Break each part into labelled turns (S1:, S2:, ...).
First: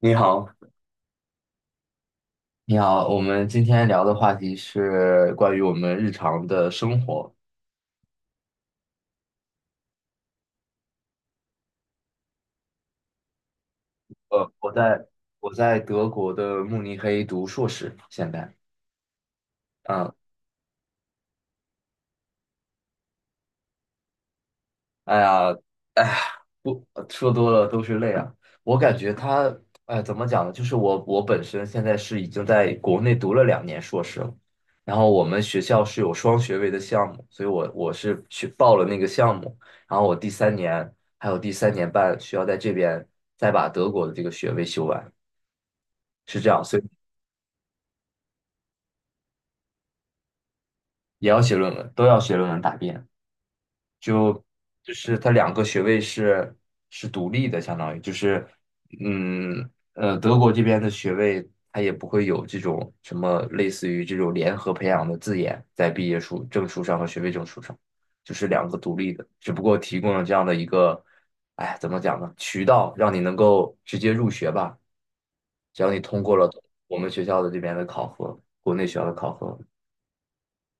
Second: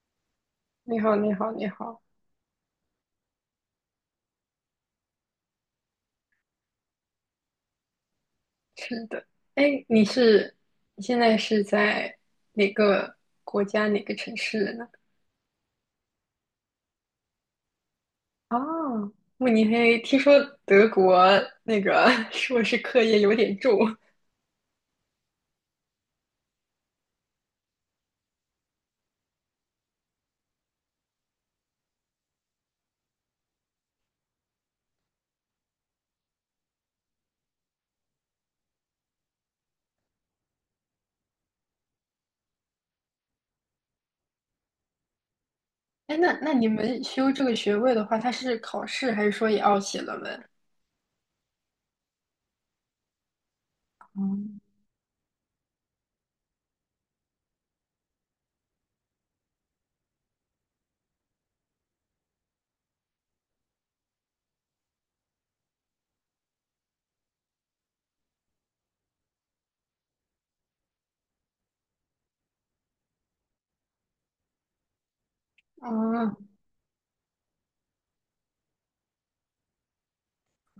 S1: 你好，
S2: 你好，你好，你好，
S1: 你好，我们今天聊的话题是关于我们日常的生活。
S2: 是的，哎，你是你现在是在哪个国家哪个城市
S1: 我
S2: 呢？
S1: 在德国的慕尼黑读硕士，现在。
S2: 啊，慕尼黑，
S1: 啊，
S2: 听说德国那个 硕士课业有点重。
S1: 哎呀，哎呀，不说多了都是泪啊！我感觉他，哎，怎么讲呢？就是我本身现在是已经在国内读了2年硕士了，然后我们学校是有双学位的项目，所以我是去报了那个项目，然后我第三年还有第三年半需要在这边再把德国的这个学位修完。
S2: 哎，那
S1: 是这
S2: 那
S1: 样，
S2: 你
S1: 所以
S2: 们修这个学位的话，它是考试还是说也要写论文？
S1: 也要写论文，都要写论文答辩。
S2: 嗯，
S1: 就是它2个学位是独立的，相当于就是，德国这边的学位它也不会有这种什么类似于这种联合培养的字眼在毕业书证书上和学位证书上，就是两个独立的，只不过提供了这样的一个，哎，怎么讲呢？渠道让你能够直接入学吧，只要你通
S2: 啊，
S1: 过了我们学校的这边的考核，国内学校的考核。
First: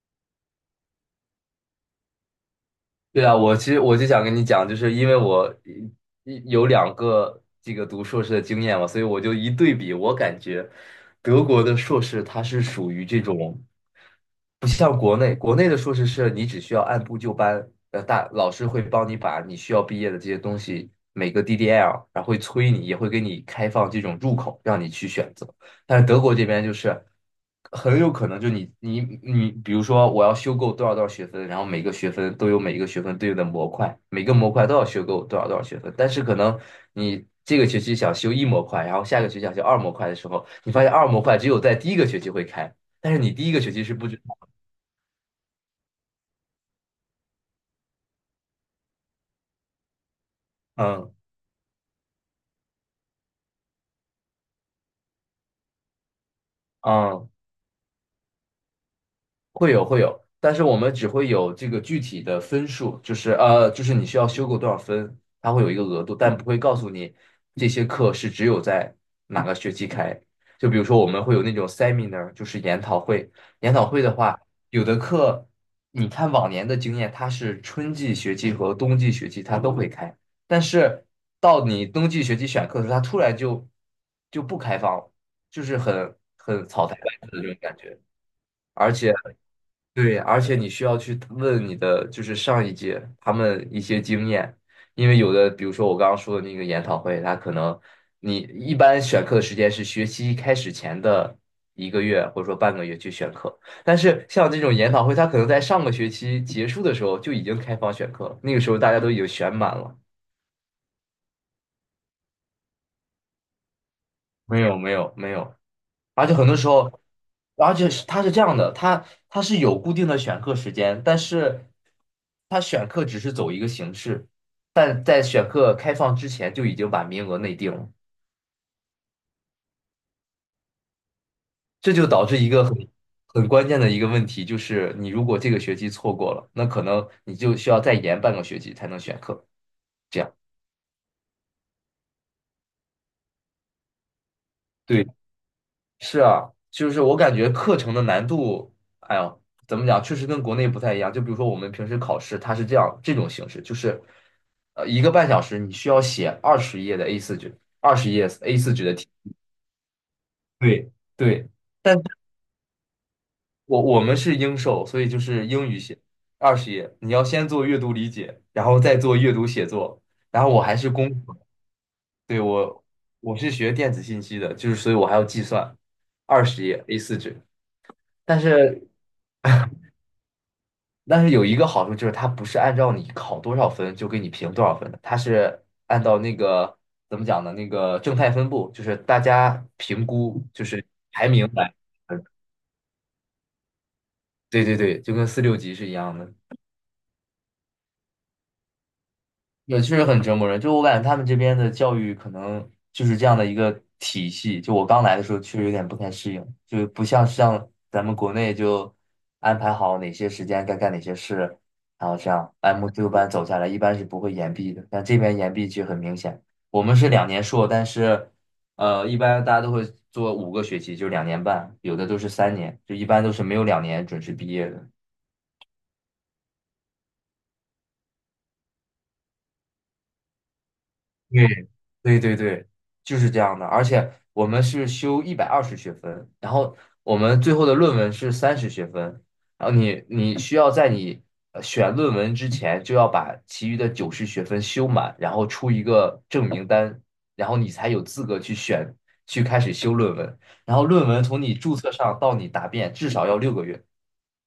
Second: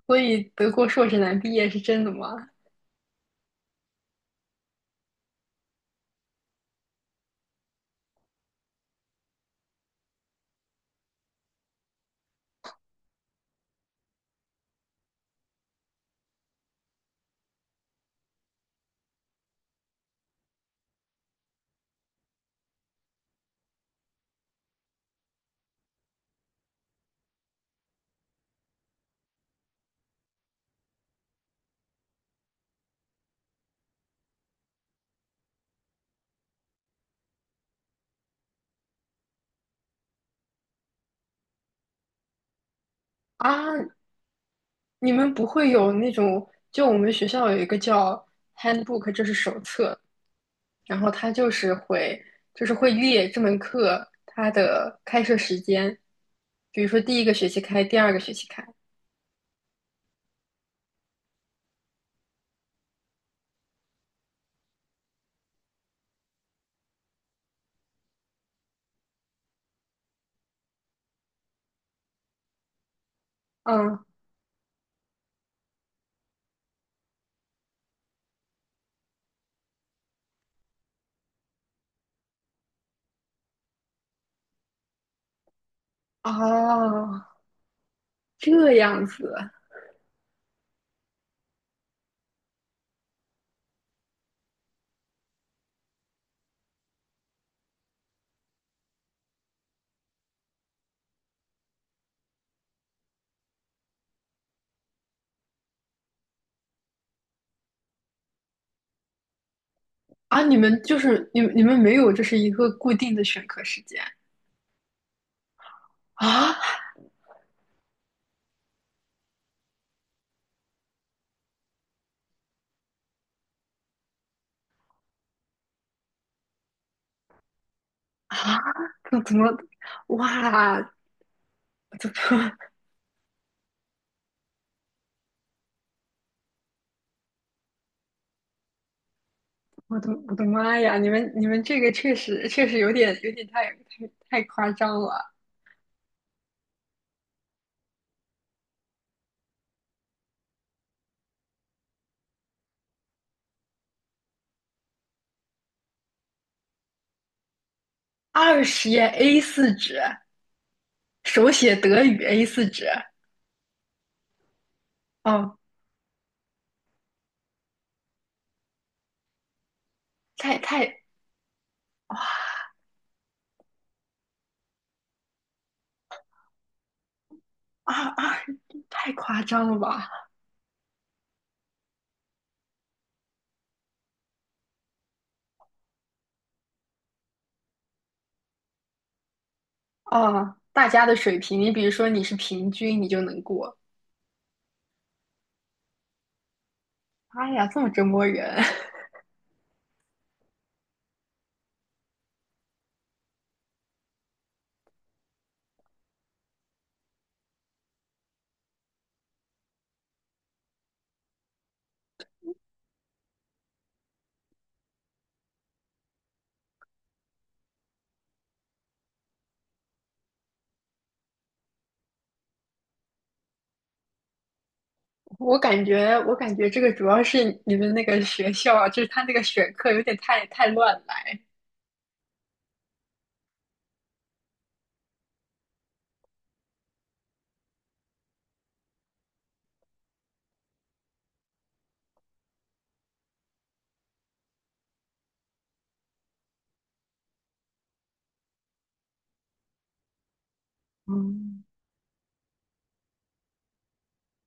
S2: 所以德国硕士难毕业是真的吗？
S1: 对啊，我其实我就想跟你讲，就是因为我有两个这个读硕士的经验嘛，所以我就一对比，我感觉德国的硕士它是属于这种，不像国内，国内的硕士是你只需要按部就班，大老师会帮你把你需要毕业的这些东西每个 DDL,然后会催你，也会给你开放这种入口，让你去选择。但是德国这边就是很有可能就你，比如说我要修够多少多少学分，然后每个学分都有每一个学分对应的模块，每个模块都要修够多少多少学分，但是可能你这个学期想修一模块，然后下个学期想修二模块的时候，你发现二模块只有在第一个学期会开，但是你第一个学期是
S2: 啊，
S1: 不知道。
S2: 你们不会有那种，就我们学校有一个叫 handbook，这是手册，然
S1: 嗯
S2: 后它就是会列这门课它的开设时间，比如说第一
S1: 嗯。
S2: 个学期开，第二个学期开。
S1: 会有会有，但是我们只会有这个具体的分数，就是就是你需要修够多少分，它会有一个额度，但不会告诉你这些课是只有在哪个学期开。就比如说我们会有那种 seminar,就是研讨会。研讨
S2: 嗯，
S1: 会的话，有的课你看往年的经验，它是春季学期和冬季学期它都会开，但是到你冬季学期选课的时候，它突然就不开放了，就是很草台班
S2: 哦，
S1: 子的这种感觉。
S2: 这
S1: 而
S2: 样
S1: 且。
S2: 子
S1: 对，而且你需要去问你的就是上一届他们一些经验，因为有的，比如说我刚刚说的那个研讨会，它可能你一般选课的时间是学期开始前的1个月或者说半个月去选课，但是像这种研讨会，它可能在上个学期结束的时候就已经开放选课了，那个时候大家都已经选满了。
S2: 啊，你们没有就是一个固定的选课时间
S1: 没有没有没有，而且很
S2: 啊
S1: 多时候，而且是它是这样的，它是有固定的选课时间，但是它选课只是走一个形式，但在选课开放之前就已经把名额内定了，
S2: 啊？怎么哇？
S1: 这就
S2: 怎
S1: 导致一
S2: 么
S1: 个很关键的一个问题，就是你如果这个学期错过了，那可能你就需要再延半个学期才能选课，
S2: 我的
S1: 这样。
S2: 我的妈呀！你们这个确实有点太夸张
S1: 对。
S2: 了。
S1: 是啊，就是我感觉课程的难度，哎呦，怎么讲，确实跟国内不太一样。就比如说我们平时考试，它是这样这种形式，就是1个半小时，你需要写20页的A4纸，二十页 a
S2: 二
S1: 四纸
S2: 十
S1: 的
S2: 页
S1: 题。
S2: A 四纸，
S1: 对对，
S2: 手写
S1: 但
S2: 德
S1: 是
S2: 语 A 四纸。
S1: 我们是英授，所以就是
S2: 哦，
S1: 英语写二十页，你要先做阅读理解，然后再做阅读写作。然后
S2: 太
S1: 我还是
S2: 太
S1: 工科，
S2: 啊
S1: 对我是学电子信息的，就是所以我还要计算二十页 a 四纸，
S2: 啊！
S1: 但是。
S2: 太夸张了吧？
S1: 但是有一个好处就是它不是按照你考多少分就给你评多少分的，它是按照那个怎么讲呢？那个正态分布，就是大家评估
S2: 啊，
S1: 就是
S2: 大家的
S1: 排
S2: 水
S1: 名
S2: 平，你
S1: 来。
S2: 比如说你是平均，你就能过。
S1: 对对对，就跟四六级是一样的。
S2: 哎呀，这么折磨人！
S1: 也确实很折磨人。就我感觉他们这边的教育可能就是这样的一个体系。就我刚来的时候，确实有点不太适应，就不像咱们国内就安排好哪些时间该干哪些事，然后这样按部就班走下来，一般是不会延毕的。但这边延毕其实很明显，我们是两年硕，但是一般大家都会做5个学期，就2年半，有的都是三年，就一般都是没有两年准时毕业的。
S2: 我感觉这个主要是你们那个学校啊就是他那个选课有点太乱来。
S1: 对对对对，就是这样的。而且我们是修120学分，然后我们最后的论文是30学分，然后你需要在你选论文之前就要把其余的90学分修满，然后出一个证明单，然后你才有资格去开始修论文。然后论文从你
S2: 嗯，
S1: 注册上到你答辩至少要6个月，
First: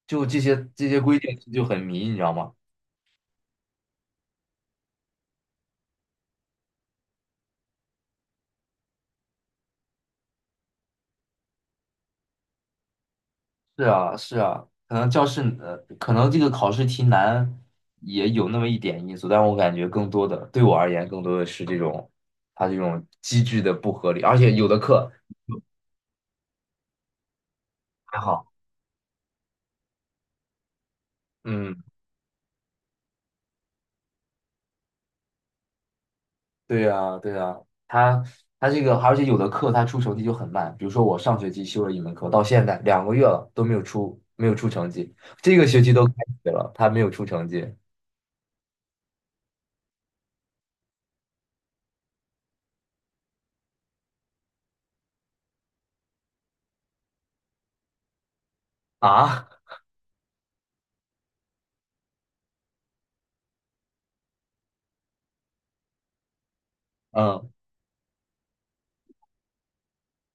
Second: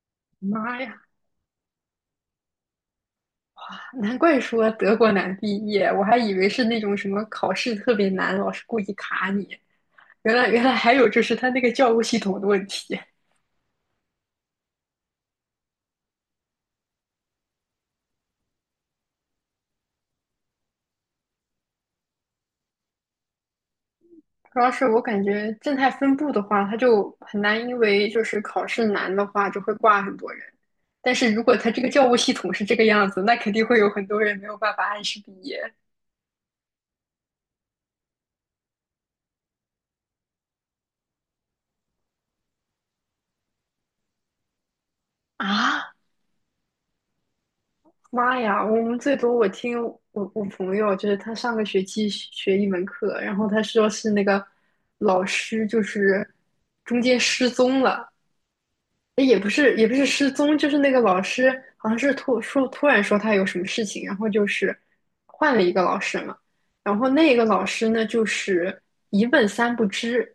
S1: 就这些
S2: 妈
S1: 这
S2: 呀，
S1: 些规定就很迷，你知道吗？
S2: 难怪说德国难毕业，我还以为是那种什么考试特别难，老师故意卡你。原来还有就是他那个教务系统的问题。
S1: 是啊，是啊，可能可能这个考试题难也有那么一点因素，但我感觉更多的对我而言，更多的是这种它这种机制的不合理，而且
S2: 主
S1: 有
S2: 要
S1: 的
S2: 是我
S1: 课
S2: 感觉正态分布的话，它就很难，因为
S1: 还
S2: 就是
S1: 好，
S2: 考试难的话，就会挂很多人。但是如果它这
S1: 嗯，
S2: 个教务系统是这个样子，那肯定会有很多人没有办法按时毕业
S1: 对呀，对呀，它它这个，而且有的课它出成绩就很慢，比如说我上学期修了一门课，到现在2个月了都没有出成绩，这个学
S2: 啊！
S1: 期都开学了，它没有出成绩
S2: 妈呀，我们最多我听我我朋友，就是他上个学期学一门课，然后他说是那个老师就是中间失踪了，也
S1: 啊，
S2: 不是也不是失踪，就是那个老师好像是突然说他有什么事情，然后就是换了一个老师嘛，然后 那个
S1: 嗯
S2: 老师呢就是一问三不知，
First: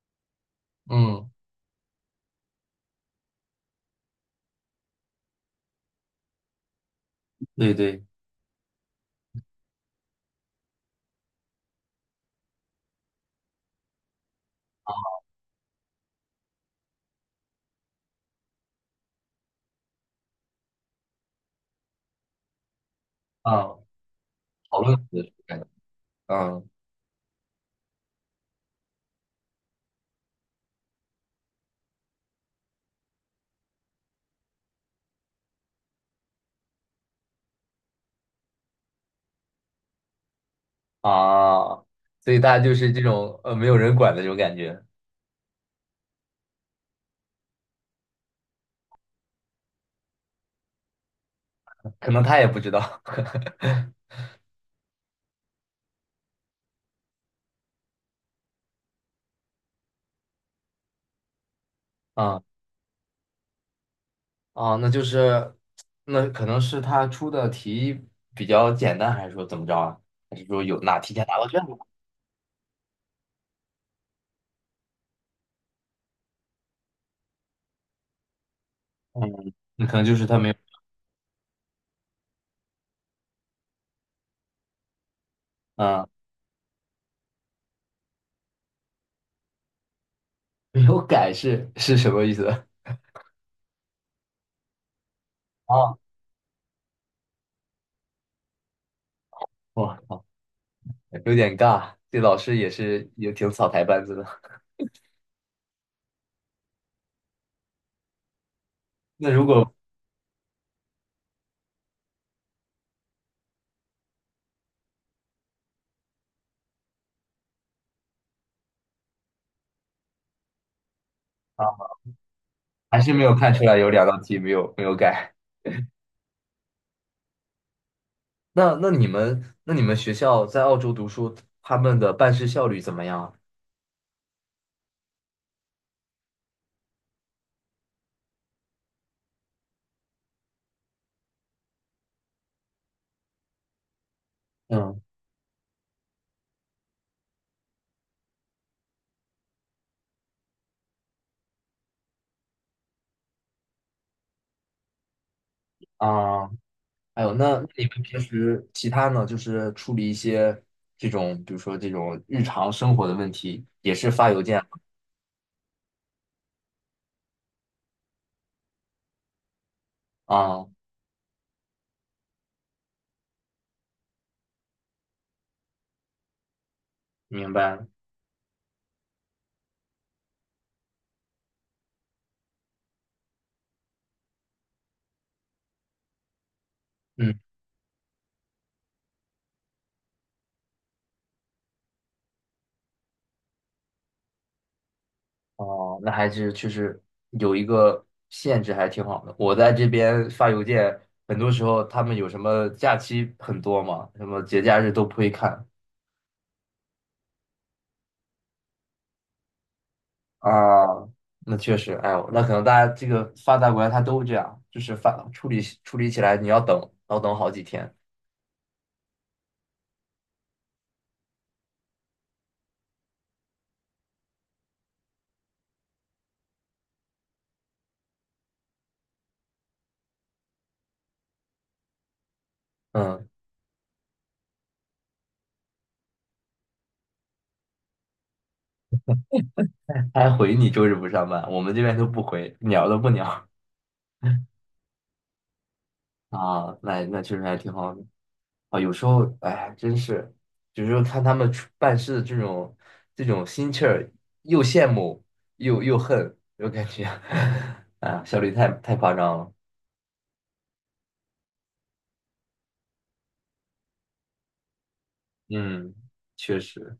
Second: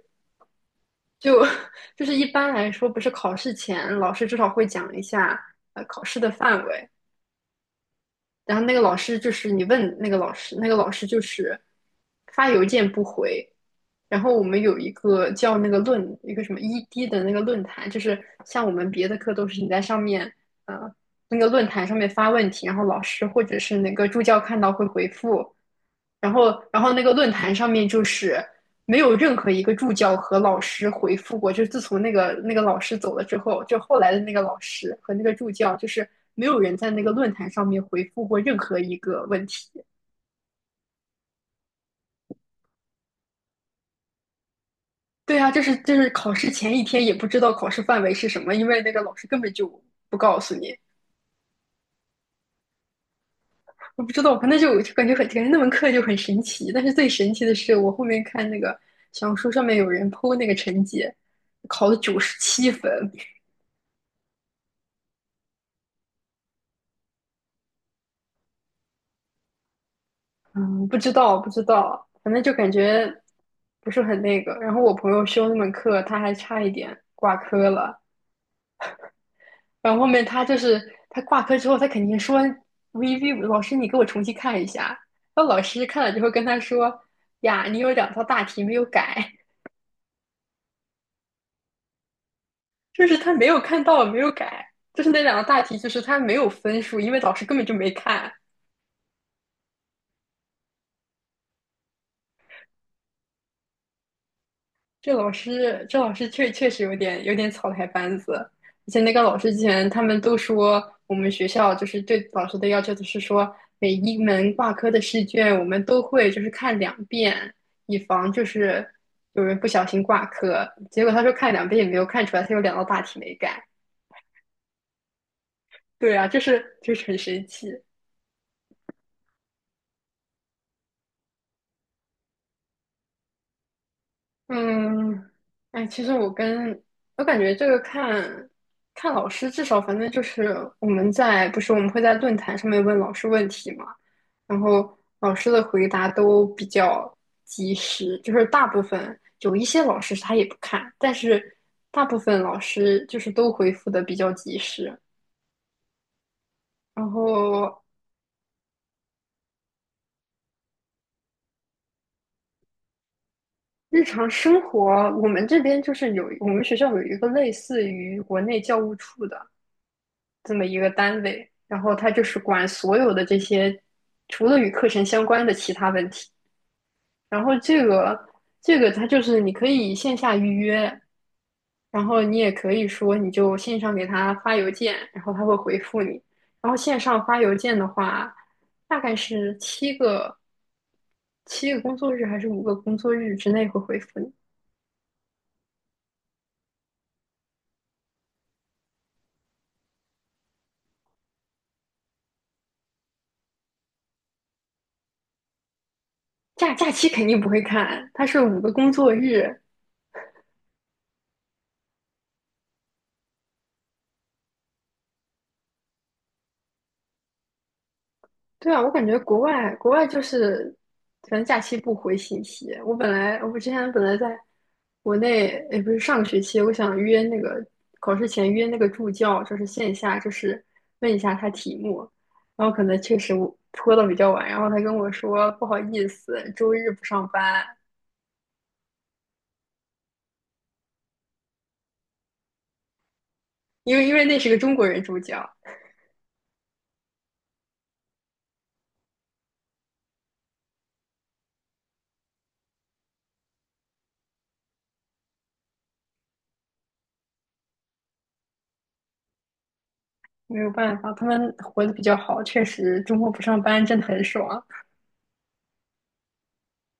S1: 嗯，
S2: 就 就是一般来说不是考试前老师至少会讲一下考试的范围，
S1: 对对
S2: 然后那个老师就是你问那个老师，那个老师就是发邮件不回。然后我们有一个叫那个一个什么 ED 的那个论坛，就是像我们别的课都是你在上面呃那个论坛上面发问题，然后老师或者是
S1: 啊，
S2: 那个助教看到
S1: 讨
S2: 会
S1: 论
S2: 回
S1: 的
S2: 复。
S1: 感觉
S2: 然后，
S1: 嗯。
S2: 然后那个论坛上面就是没有任何一个助教和老师回复过，就是自从那个老师走了之后，就后来的那个老师和那个助教，就是没有人在那个论坛上面回复过任何一个问题。
S1: 啊，所以大家就是这种没有人管的这种感觉，
S2: 对啊，就是考试前一天也不知道考试范围是什么，因为那个老师根本就不告诉你。
S1: 可能他也不知道
S2: 我不 知道，反正就感觉那门课就很神奇。但是最神奇的是，我后面看那个小红书上面有人 PO 那个成绩，考了九十
S1: 啊
S2: 七分，
S1: 啊，那可能是他出的题比较简单，还是说怎么着啊？还是说有
S2: 嗯不
S1: 哪
S2: 知
S1: 提前拿
S2: 道，
S1: 到
S2: 不
S1: 卷
S2: 知
S1: 子？
S2: 道，反正就感觉不是很那个。然后我朋友修那门课，他还差一点挂科了。
S1: 嗯，那
S2: 然
S1: 可
S2: 后
S1: 能
S2: 后
S1: 就
S2: 面
S1: 是他
S2: 他
S1: 没有
S2: 就是他挂科之后，他肯定说 "VV 老师，你给我重新看一下。"然后老师看
S1: 啊，
S2: 了之后跟他说："呀，你有两道大题没有改，
S1: 没有改是什么意思？
S2: 就是他没有看到，没有改，就是那两道大题，就
S1: 啊，
S2: 是他没有分数，因为老师根本就没看。
S1: 我靠，有点尬，这老师也挺草台班子的。
S2: 这老师确实有点草台班子，而且那个
S1: 那
S2: 老
S1: 如
S2: 师之
S1: 果
S2: 前他们都说，我们学校就是对老师的要求就是说，每一门挂科的试卷我们都会就是看两遍，以防就是有人不小心挂科。结果他说看两遍
S1: 啊，
S2: 也没有看出来，他有两道
S1: 还
S2: 大
S1: 是
S2: 题
S1: 没
S2: 没
S1: 有看
S2: 改。
S1: 出来有2道题没有改。
S2: 对啊，就是很神奇。
S1: 那你们学校在澳洲读书，他们的办事效率怎么样？
S2: 嗯，哎，其实我感觉这个看看老师，至少反正就是我们在不是我们会在论坛上面问老师问题嘛，然后
S1: 嗯
S2: 老师的回答都比较及时，就是大部分有一些老师他也不看，但是大部分老师就是都回复的比较及时。
S1: 啊，
S2: 然
S1: 还有那
S2: 后
S1: 你们平时其他呢，就是处理一些这种，比如说这种日常生活的问题，也
S2: 日
S1: 是
S2: 常
S1: 发邮
S2: 生
S1: 件
S2: 活，我们这边就是我们学校有一个类似于国内教务处的。这么
S1: 啊？
S2: 一个单位，然后他就是管所有的这些，除了与课程相关的其他问题。然
S1: 明
S2: 后
S1: 白
S2: 这
S1: 了
S2: 个这个他就是你可以线下预约，然后你也可以说你就线上给他发邮件，然后他会回复你。然后线上
S1: 嗯，
S2: 发邮件的话，大概是七个工作日还是五个工作日之内会回复你。
S1: 哦，那还是确实有一个限制，还挺好的。我在这边发邮件，很多时候他们有什么假期很多嘛，什么节假日都不会看，
S2: 假期肯定不会看，它是五个工作日，
S1: 啊，那确实，哎呦，那可能大家这个发达国家它都这样，就是处理处理起来你要等，要等好几天。
S2: 对啊，我感觉国外就是，反正假期不回信息。我之前本来在国内，也不是上个学期，我想约那个考试前约那个助教，就是线下，就是问一下他题目。然后可能确
S1: 嗯，
S2: 实我拖的比较晚，然后他跟我说不好意思，周日不上班，
S1: 他还回你周日不上班，我们这边都不回，鸟都不鸟
S2: 因为那是个中国人助教，
S1: 啊。那确实还挺好的啊。有时候，哎，真是，有时候看他们办事的这种心气儿，又羡慕又恨，又感觉 啊，效率太夸张了。
S2: 没有办法，他们活得比较好，确实周末不上班真的很爽。
S1: 嗯，确实。